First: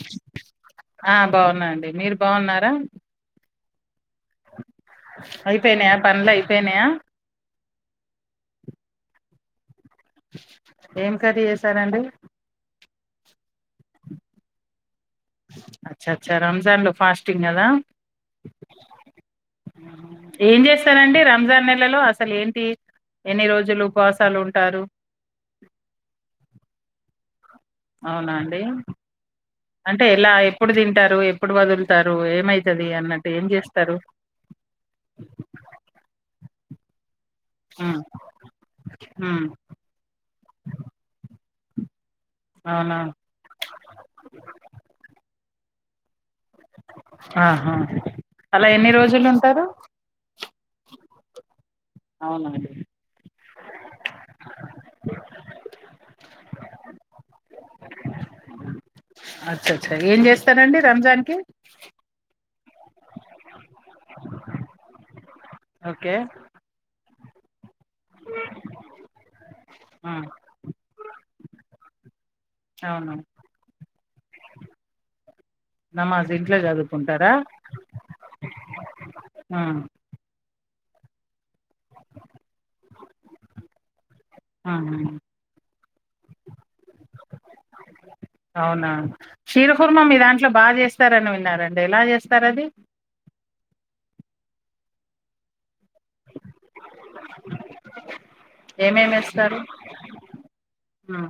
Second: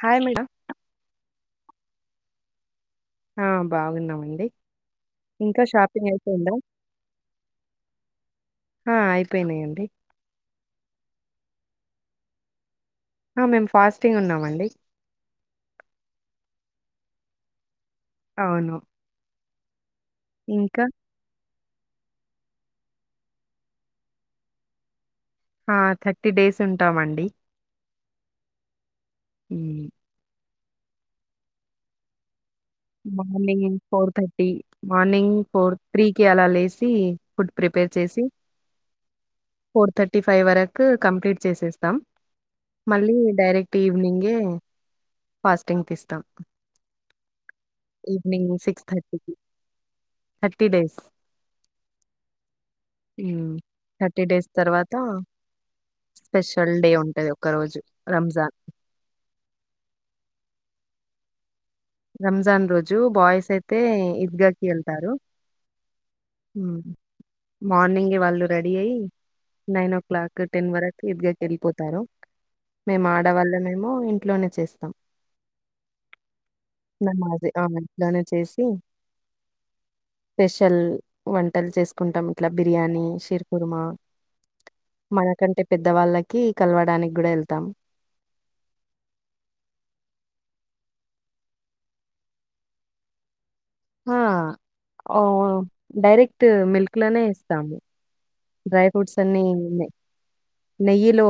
Hi madam ఆ బాగున్నాండి మీరు బాగున్నారా ఆ బాగున్నామ్ ఐపేనయా పనులు అయిపోయిందా? ఐపేనయా ఆ అయిపోయినాయండి. ఏం కర్రీ చేసారండి. మేము ఫాస్టింగ్ ఉన్నామండి. అచ్చ అచ్చా రంజాన్ లో ఫాస్టింగ్ కదా అవును ఏం ఇంకా చేస్తారండి రంజాన్ నెలలో అసలే ఏంటి ఎన్ని రోజులు ఉపవాసాలు ఉంటారు. ఆ థర్టీ డేస్ ఉంటామండి. అవునా అండి హ్మ్. అంటే ఎలా ఎప్ ఎప్పుడు తింటారు. ఎప్పుడు వదులుతారు ఏమై morning four thirty morning four త్రీకి అలా లేసి ఫుడ్ ప్రిపేర్ ఉమ్ చేసి ఉమ్ ఫోర్ థర్టీ ఫైవ్ వరకు కంప్లీట్ చేసేస్తాం. అవునా మళ్ళీ డైరెక్ట్ ఈవినింగ్ ఏ ఫాస్టింగ్ తీస్తాం. ఆహా అలా ఎన్ని రోజులు ఉంటారు. డేస్. అవునా అండి థర్టీ డేస్ తర్వాత స్పెషల్ డే ఉంటది. ఒక రోజు రంజాన్ అచ్చ అచ్చా ఏం జేస్తారండీ రంజాన్ కి రంజాన్ రోజు బాయ్స్ అయితే ఈద్గకి ఎళ్తారు. ఒకే హ్మ్. మార్నింగే వాళ్ళు రడీ అయ్ నైనో ఓ ఉమ్, క్లాక్ టెన్ వరకు ఈద్గయ్ ఎల్పోతారు. మేము అవును ఆడవాల్ల మేము ఇన్ ఇంట్లోనే చేస్తాం. నమాజ్ ఇన్ నమాజే అవును ఇంట్లోనే చేస్ ఉ అ స్పెషల్ వంట్ టల్ చేసుకుంటాం ఇట్ల బిర్యానీ సిర్కుర్మా ఉమ్ ఉమ్. మనకంటే పెద్దవాళ్ళకి కలవడానికి గుడ వెళ్తాం. అవునా స్తారని వినండి ఎలా చేస్తారు, అది అ ఓ డైరెక్ట్ మిల్క్ లోనే ఎస్తాము, డ్రై ఏమేమి ఫ్రూట్స్ అన్ని వేస్తారు నెయ్యిలో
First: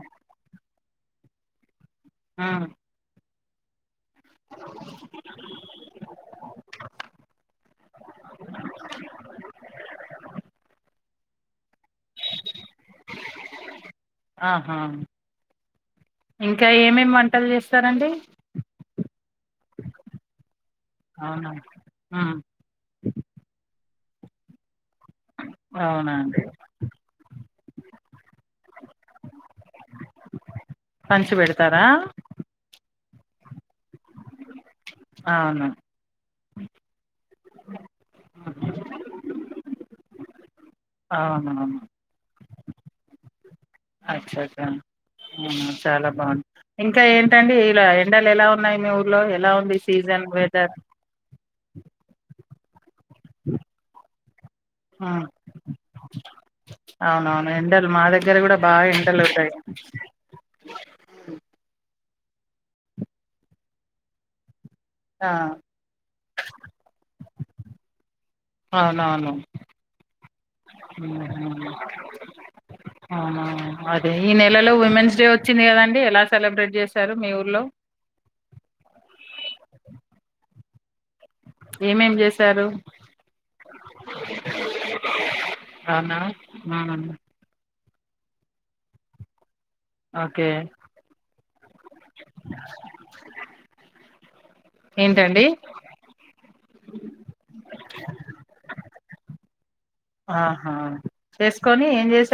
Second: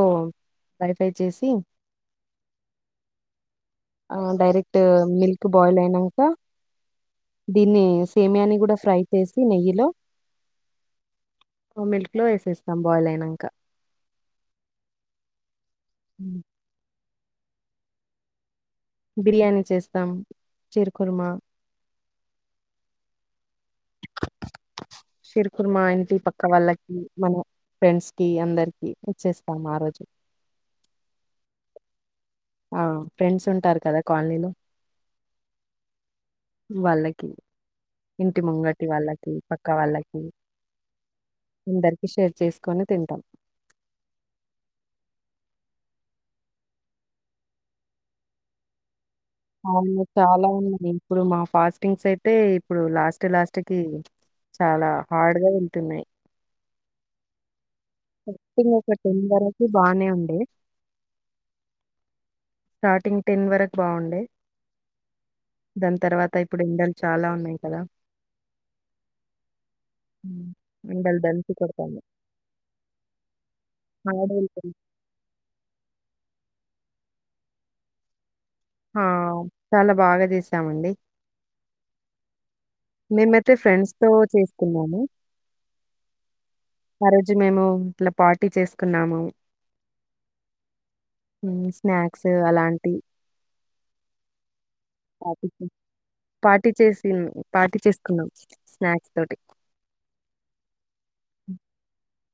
ఫ్రై ఫ్రై చేసి అ అ డైరెక్ట్ మిల్క్ బాయిల్ అయినంక దీన్ని సేమీయాని కూడా ఫ్రై చేసి నెయ్యిలో, మిల్క్ లో వేసేస్తాం, బాయిల్ అయినంక ఆహా ఉమ్. ఇంకా ఏమేమి వంట వంటలు చేస్తారండి. బిర్యానీ చేస్తాం, చీర్ కుర్మ అ చీర్ కుర్మ అవునా ఇంటి అండి పక్క వాళ్ళకి మన ఫ్రెండ్స్ కి అందరికి ఇచ్చేస్తాము, ఆ రోజు తర అ ఫ్రెండ్స్ ఉంటారు, కద కాలని లో అవును వాళ్ళకి ఇంటి ముంగటి వాళ్ళకి పక్క వాళ్ళ ఉ అవునవును అందరికి షేర్ చేస్ కొన్ని తింటాం అచ్చ చ్చ చాలా బాగుంది, ఇంక ఏంటండి ఇలా ఎండలు ఎలా ఉన్నాయి. మీఉర్ అవును చాలా ఉంది, ఇప్పుడు మా ఫాస్టింగ్స్ అయి అంటే ఇప్పుడు లాస్ట్ లాస్ట్ కి. చాలా హ్మ్. హార్డ్ గా వెళ్తున్నాయి. అవునవును ఎండలు మా దగ్గర కూడా స్టార్టింగ్ బాగా ఒక టెన్ ఎండలు ఉంటాయి. వరకు బానే ఉండే స్టార్టింగ్ టెన్ వరకు బాగుండే. ఆ, దాని తర్వాత ఇప్పుడు ఎండలు చాలా ఉన్నాయి కదా. అవునవును ఉమ్. ఎండలు దంచి ఉహు కొడతాంది అవున అదే ఈ హాడోల్కి నెలలో ఉమెన్స్ డే వచ్చింది. కదండి ఎలా సెలబ్రేట్ చేశారు మీ ఊర్లో, ఆ చాలా బాగా చేశామండి. ఎం ఎం చే మేమైతే ఫ్రెండ్స్ తో చేసుకున్నాము, అవునా ఆ రోజు నేను అట్లా పార్టీ చేసుకున్నాను. ఓకే స్నాక్స్ అలాంటి. ఏంటండి పార్టీ చేసి పార్టీ చేసుకున్నాం స్నాక్స్ తోటి ఆహా చేసుకొని ఏం చేసార్